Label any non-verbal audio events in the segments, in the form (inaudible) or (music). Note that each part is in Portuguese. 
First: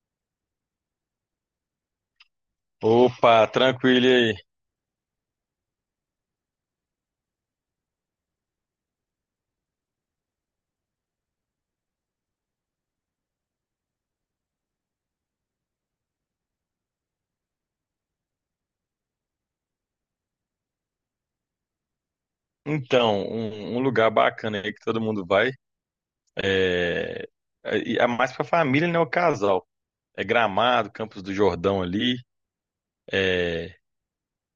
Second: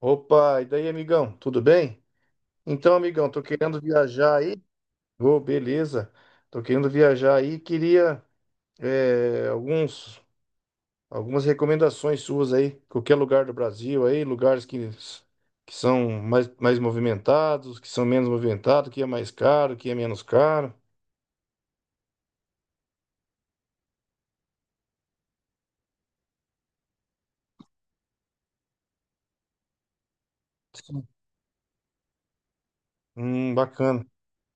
Opa, e daí, amigão? Tudo bem? Então, amigão, tô Opa, querendo tranquilo e aí. viajar aí. Ô, beleza. Tô querendo viajar aí. Queria é, alguns, algumas recomendações suas aí. Qualquer lugar do Brasil aí, lugares que são mais movimentados, que são menos movimentados, que é mais caro, que é menos caro. Então, um lugar bacana aí que todo mundo vai é, é mais pra família, né? O casal. É Gramado, Sim. Campos do Jordão ali. É, Bacana.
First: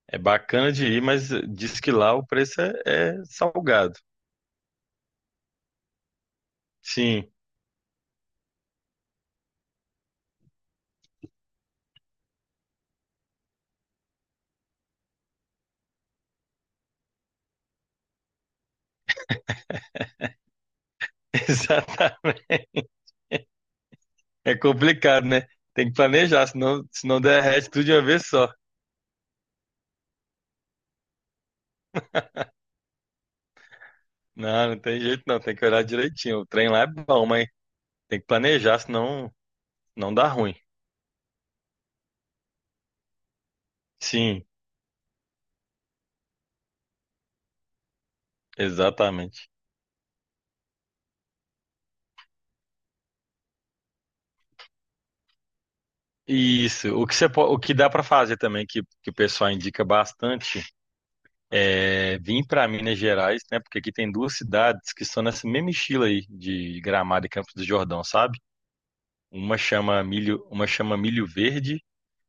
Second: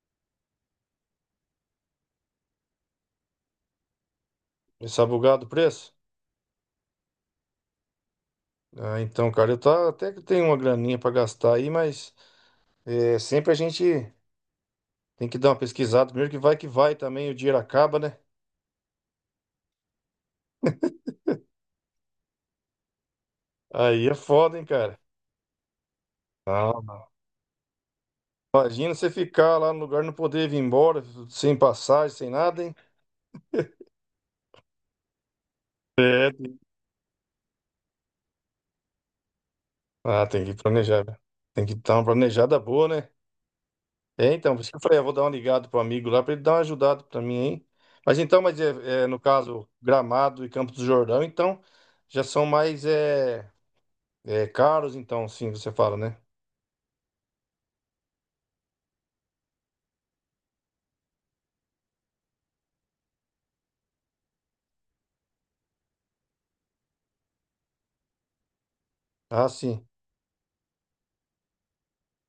é bacana de ir, mas diz que lá o preço é salgado. Esse abogado preço? Sim, Ah, então, cara, eu tá, até que tenho uma graninha pra gastar aí, mas sempre a gente. Tem que dar uma pesquisada primeiro, que vai também, o dinheiro acaba, né? (laughs) exatamente. Aí é É foda, hein, cara? complicado, né? Tem que planejar, Não, senão, não. senão derrete tudo de uma vez só. Imagina você ficar lá no lugar e não poder vir embora, sem passagem, sem nada, hein? Não, não tem jeito não, tem que olhar É. direitinho. O tem- trem lá é bom, mas tem que planejar, senão não Ah, dá tem que ruim. planejar, né? Tem que dar uma planejada boa, né? É, Sim. então, por isso que eu falei, eu vou dar uma ligada pro amigo lá pra ele dar uma ajudada pra mim, hein? Mas então, mas no Exatamente. caso, Gramado e Campos do Jordão, então, já são mais caros, então, sim, você fala, né? Isso. O que dá para fazer também, que o pessoal indica bastante, é vir para Minas Gerais, né? Porque aqui tem duas cidades que são nessa mesma estilo aí de Gramado e Campos do Jordão, sabe? Ah, sim. Uma chama Milho Verde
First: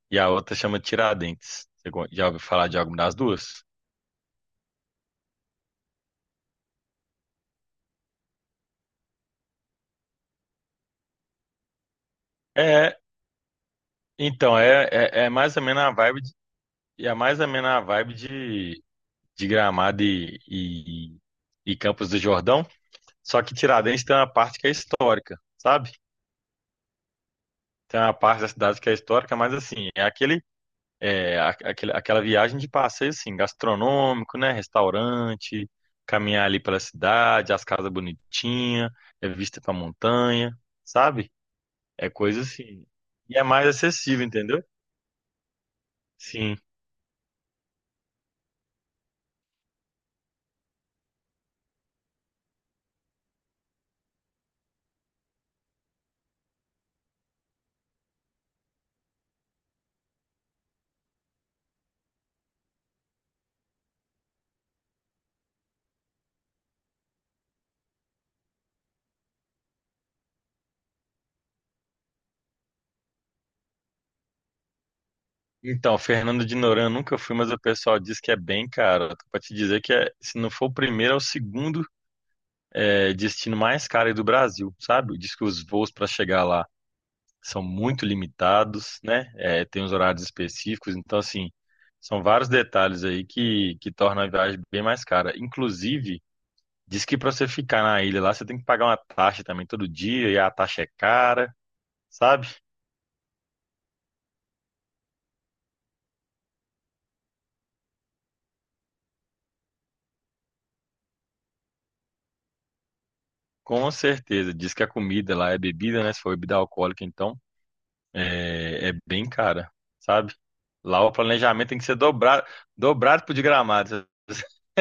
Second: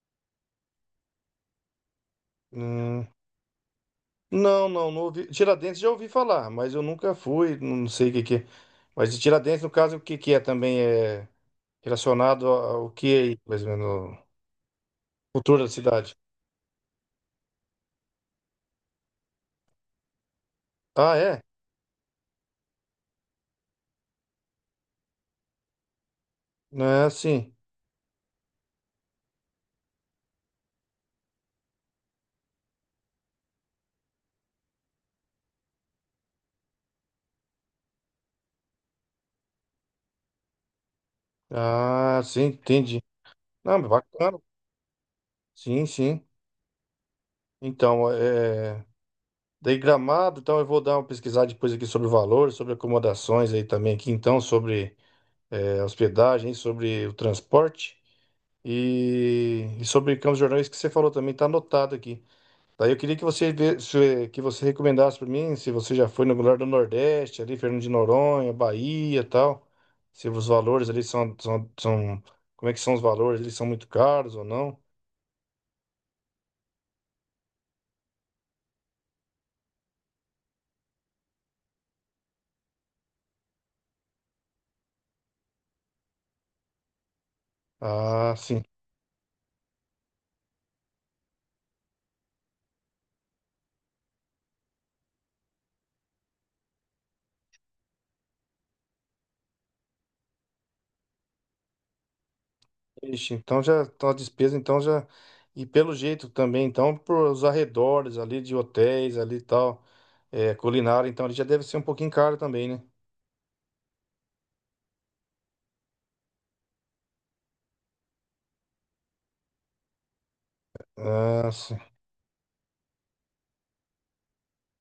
e a outra chama Tiradentes. Já ouviu falar de alguma Hum. das duas? Não, não, não ouvi. Tiradentes já ouvi falar, mas eu nunca fui, não sei o que que é. Mas de Tiradentes, no caso, o que que é também é relacionado ao É, que é, aí, mais ou menos, então, é mais cultura ou da menos a cidade. vibe de, é mais ou menos a vibe de, de Gramado e, Ah, e, é? e Campos do Jordão. Só que Tiradentes tem uma parte que é histórica, sabe? É, sim. Tem uma parte da cidade que é histórica, mas assim, é aquele, aquela viagem de passeio, assim, gastronômico, né? Restaurante, caminhar ali pela cidade, as casas bonitinhas, é vista pra montanha, sabe? É Ah, coisa sim, assim. entendi. E é mais Não, mas acessível, bacana. entendeu? Sim, sim. Sim. Então, é... Daí Gramado, então eu vou dar uma pesquisada depois aqui sobre o valor, sobre acomodações aí também aqui, então, sobre hospedagem, sobre o transporte e sobre Campos Jordães que você falou também, tá anotado aqui. Daí eu queria que você recomendasse para mim, se você já foi no lugar do Nordeste, ali, Fernando de Noronha, Bahia, e tal. Se os valores ali são, são, são- Como é que são os valores? Eles são muito caros ou não? Então, Fernando de Noronha eu nunca fui, mas o pessoal diz que é bem caro. Pra te dizer que se não for o primeiro, é o segundo destino mais caro aí do Brasil, sabe? Diz que os voos para chegar lá são muito Ah, sim. limitados, né? É, tem os horários específicos, então assim, são vários detalhes aí que tornam a viagem bem mais cara. Inclusive, diz que para você ficar na ilha lá, você tem que pagar uma taxa também todo dia, e a taxa é cara, sabe? Ixi, então já a despesa então já e pelo jeito também, então por os arredores ali de hotéis ali e tal, culinária, então ele já deve ser um pouquinho caro também, né? Com certeza, diz que a comida lá é bebida, né? Se for bebida alcoólica, então é bem cara, sabe? Lá o Ah, planejamento tem que ser dobrado, dobrado pro de Gramado.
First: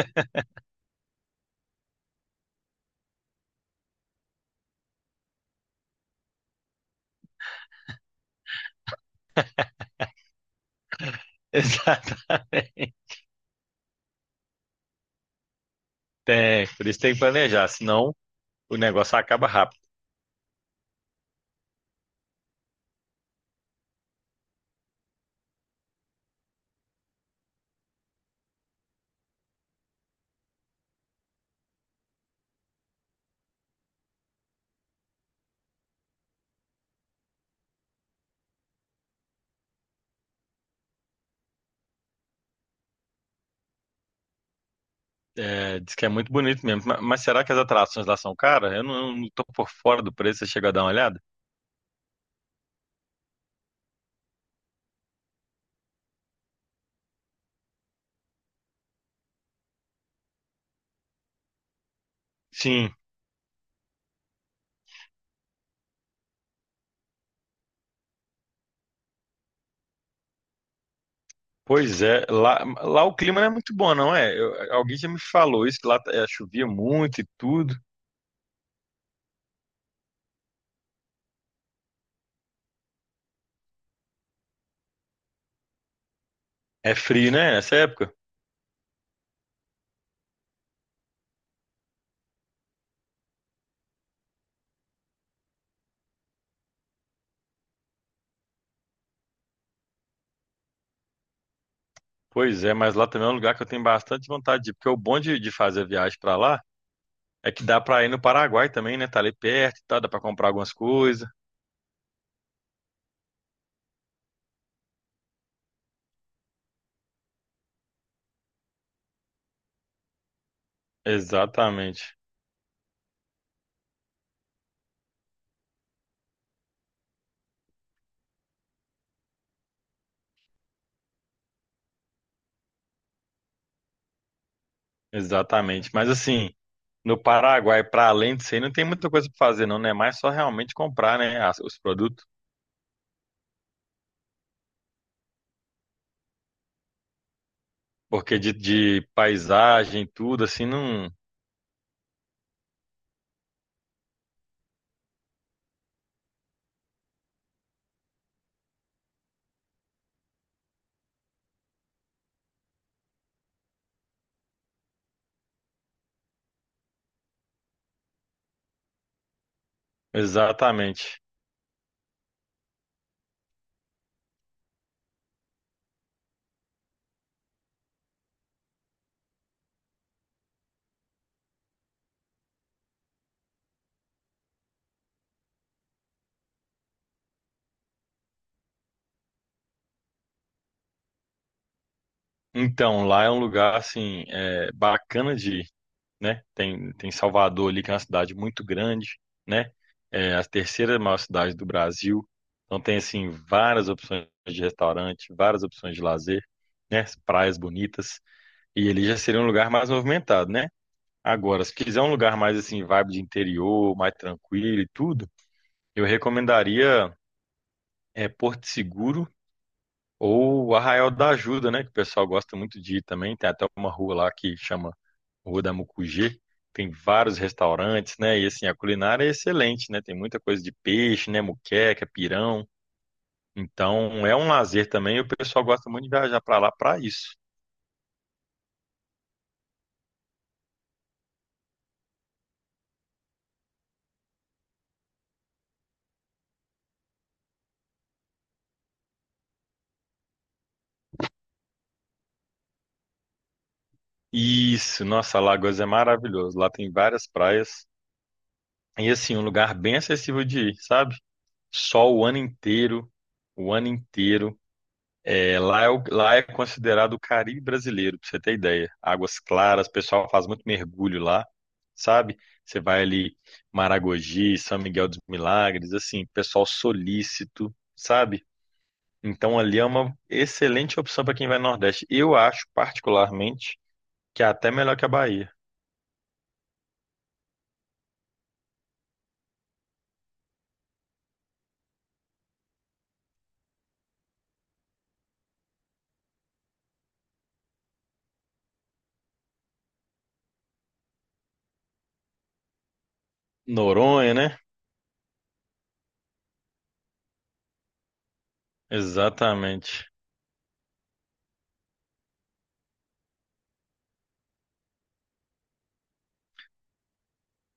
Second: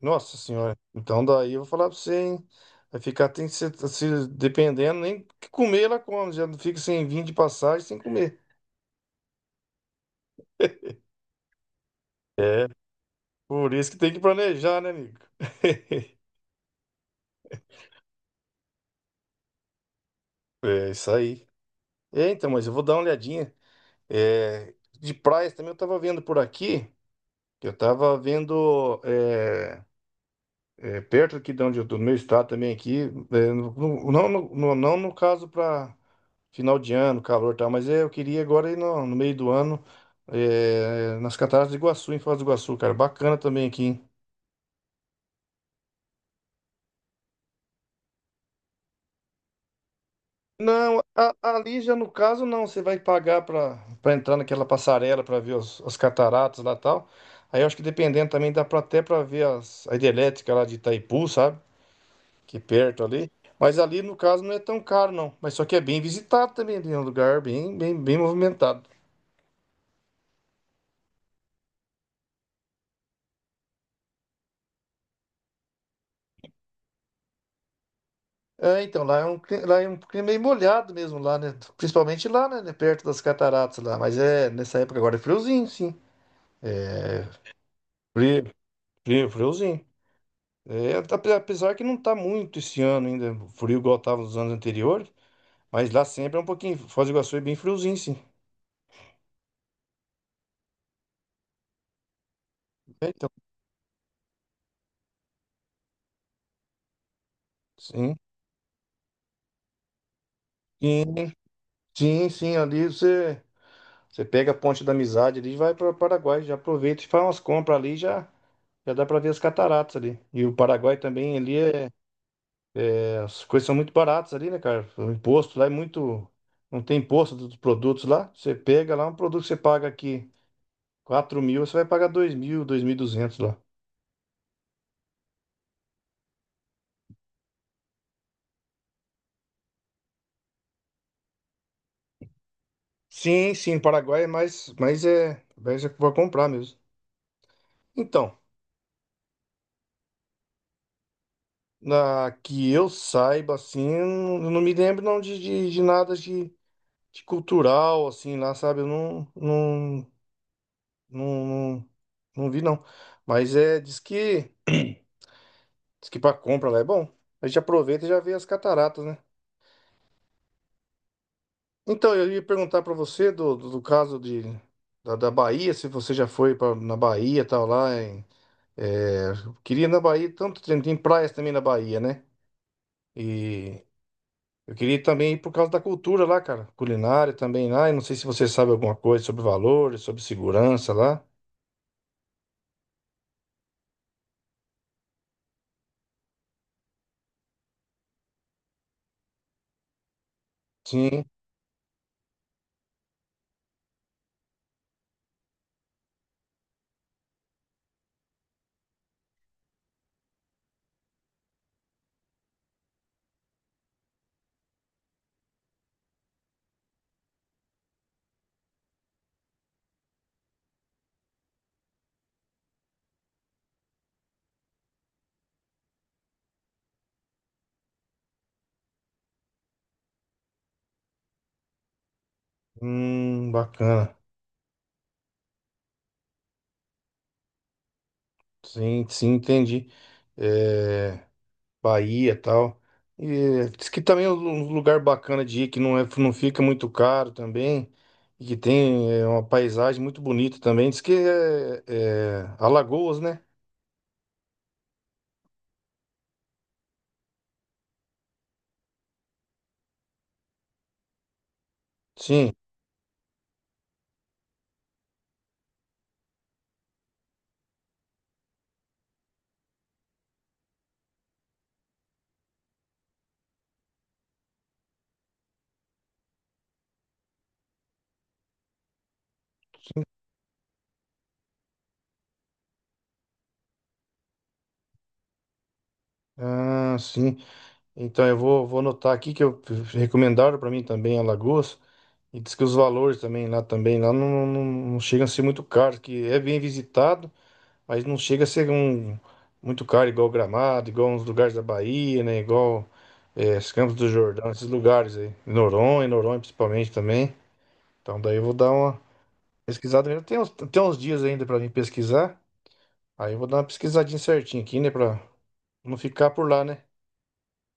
Nossa Senhora. Então daí eu vou falar pra você, hein? Vai ficar, tem que ser, se, dependendo, nem que comer ela come, já não fica sem vinho de passagem, sem comer. (laughs) É, Exatamente. por isso que tem que planejar, né, amigo? (laughs) É, por isso tem que planejar, senão o negócio acaba rápido. É, isso aí. É, então, mas eu vou dar uma olhadinha. É, de praias também eu tava vendo por aqui, eu tava vendo. É, É, perto aqui de onde eu tô, no meu estado também aqui, não no caso para final de ano, calor e tal, mas é, eu queria agora ir no meio do ano nas Cataratas de Iguaçu, em Foz do Iguaçu, cara, bacana também aqui, hein? É, diz que é muito bonito mesmo, mas será que as atrações lá são caras? Eu não tô por fora do preço, você chegou a dar uma olhada? Ali já no caso não, você vai pagar para entrar naquela passarela para ver as cataratas lá e tal. Aí eu acho que dependendo também dá para ver a hidrelétrica lá de Itaipu, sabe? Que Sim, perto ali. Mas ali, no caso, não é tão caro, não. Mas só que é bem visitado também, ali é um lugar bem movimentado. pois é. Lá o clima não é muito bom, não é? Alguém já me falou isso, que lá chovia muito e tudo. Lá é um clima meio molhado mesmo, lá, né? Principalmente lá, né? Perto das cataratas lá. Mas é, nessa época agora é friozinho, sim. É É, frio, né, nessa época? frio, frio, friozinho. Apesar que não tá muito esse ano ainda, frio igual tava nos anos anteriores. Mas lá sempre é um pouquinho, Foz do Iguaçu é bem friozinho, sim. Pois é, mas É, lá também então, é um lugar que eu tenho bastante vontade de ir, porque o bom de fazer a viagem pra lá é que dá pra ir sim. no Paraguai também, né? Tá ali perto e tal, dá pra comprar algumas Sim, coisas. sim, sim, ali você. Você pega a Ponte da Amizade ali e vai para o Paraguai. Já aproveita e faz umas compras ali, já, já dá para ver as cataratas ali. E o Paraguai também ali, Exatamente. As coisas são muito baratas ali, né, cara? O imposto lá é muito. Não tem imposto dos produtos lá. Você pega lá um produto que você paga aqui 4.000, você vai pagar 2.000, 2.200 lá. Exatamente. Mas assim, no Paraguai, para além disso aí, não tem muita coisa para fazer, não, né? É mais só realmente comprar, né, os produtos. Sim, sim, Paraguai é mais é para comprar mesmo. Então, Porque de paisagem, tudo, assim, não. na, que eu saiba assim, eu não me lembro não de nada de de cultural, assim, lá, sabe? Eu não, não, não, não, não vi, não. Mas é, diz que pra compra lá é bom. A gente aproveita e já vê as cataratas, né? Exatamente. Então, eu ia perguntar pra você do caso de, da Bahia, se você já foi pra, na Bahia e tal, lá em, é, eu queria ir na Bahia, tanto tem, tem praias também na Bahia, né? E eu queria também ir por causa da cultura lá, cara, culinária também lá, e não sei se você sabe alguma coisa sobre valores, sobre segurança lá. Então, lá é um lugar, assim, bacana de ir, né? Tem Salvador ali, que é uma cidade muito grande, né? É a terceira maior Sim. cidade do Brasil. Então, tem, assim, várias opções de restaurante, várias opções de lazer, né? Praias bonitas. E ele já seria um lugar mais movimentado, né? Agora, se quiser um lugar mais assim, vibe de interior, mais tranquilo e tudo, eu recomendaria Porto Seguro ou Arraial da Ajuda, né? Que o pessoal gosta muito de ir também. Tem até uma rua lá que chama Rua da Mucugê. Tem vários restaurantes, né? E assim, a culinária é excelente, né? Tem muita coisa de peixe, né? Muqueca, pirão. Bacana. Então, é um lazer também. E o pessoal gosta muito de viajar para lá para isso. Sim, sim, entendi. É, Bahia e tal. E diz que também é um lugar bacana de ir, que não é, não fica muito caro também, e que tem uma paisagem muito bonita também. Diz que é Alagoas, né? Isso, nossa, Alagoas é maravilhoso. Lá tem várias praias. E assim, um lugar bem acessível de ir, sabe? Sol o ano Sim. inteiro, o ano inteiro. Lá é considerado o Caribe brasileiro, pra você ter ideia. Águas claras, o pessoal faz muito mergulho lá, sabe? Você vai ali, Maragogi, São Miguel dos Milagres, assim, pessoal solícito, sabe? Então ali é uma excelente opção para quem vai no Nordeste. Eu acho, particularmente, que é até melhor que a Bahia. Ah, sim. Então eu vou, vou anotar aqui que eu recomendaram para mim também Alagoas. E diz que os valores também lá não, não, não chegam a ser muito caros, que é bem visitado. Mas não chega a ser um muito caro, igual Gramado, igual uns lugares da Bahia, né? Igual os Campos do Noronha, Jordão, né? esses lugares aí. Noronha, Noronha principalmente também. Então daí eu vou dar uma pesquisada Exatamente. mesmo. Tem uns dias ainda pra mim pesquisar. Aí eu vou dar uma pesquisadinha certinha aqui, né? Pra não ficar por lá, né?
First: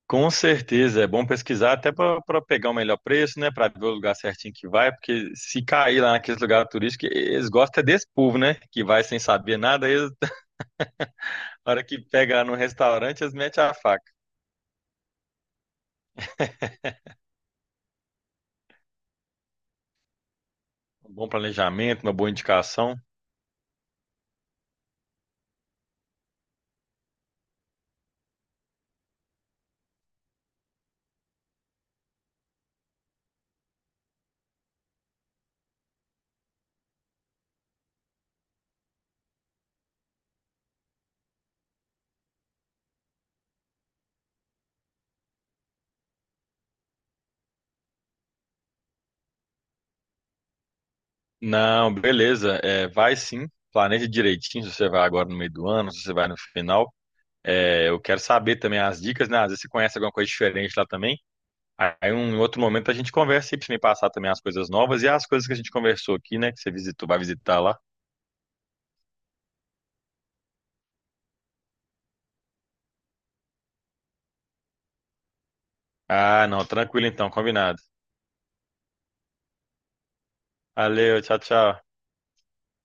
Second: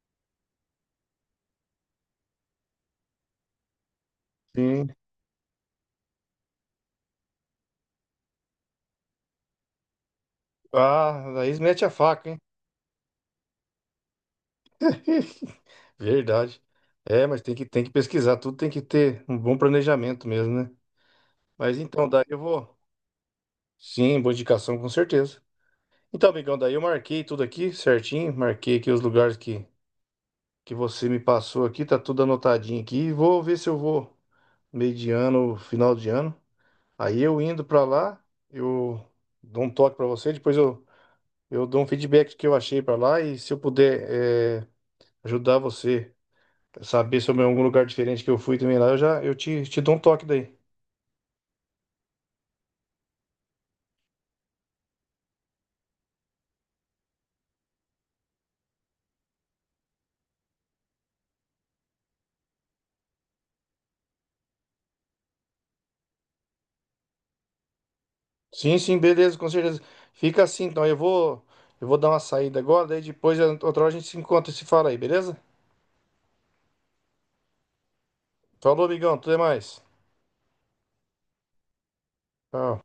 Com certeza, é bom pesquisar até para pegar o melhor preço, né? Para ver o lugar certinho que Sim. vai, porque se cair lá naqueles lugares turísticos, eles gostam é desse povo, né? Que vai sem saber nada, eles, (laughs) Ah, daí na mete hora a que faca, hein? pega no restaurante, eles metem a faca. (laughs) Verdade. É, mas tem que pesquisar, tudo tem que ter um bom planejamento mesmo, né? Um bom Mas planejamento, então, uma daí boa eu vou. indicação. Sim, boa indicação, com certeza. Então, amigão, daí eu marquei tudo aqui certinho, marquei aqui os lugares que você me passou aqui, tá tudo anotadinho aqui. Vou ver se eu vou meio de ano, final de ano. Aí eu indo pra lá, eu dou um toque pra você, eu dou um feedback do que eu achei pra lá e se eu puder eh, ajudar você a saber sobre algum lugar diferente que eu fui também lá, eu já te dou um toque daí. Não, beleza, é, vai sim, planeja direitinho se você vai agora no meio do ano, se você vai no final. É, eu quero saber também as dicas, né? Às vezes você conhece alguma coisa diferente lá também. Aí um em outro momento a gente conversa e pra você me passar também as coisas novas e as coisas que a gente conversou aqui, né? Que você visitou, vai visitar lá. Sim, sim, beleza, com certeza. Fica assim, então eu vou dar uma saída agora, daí depois outra hora a gente se encontra e se fala aí, beleza? Ah, não, tranquilo então, combinado. Falou, amigão. Tudo é mais. Valeu, tchau, tchau. Tchau.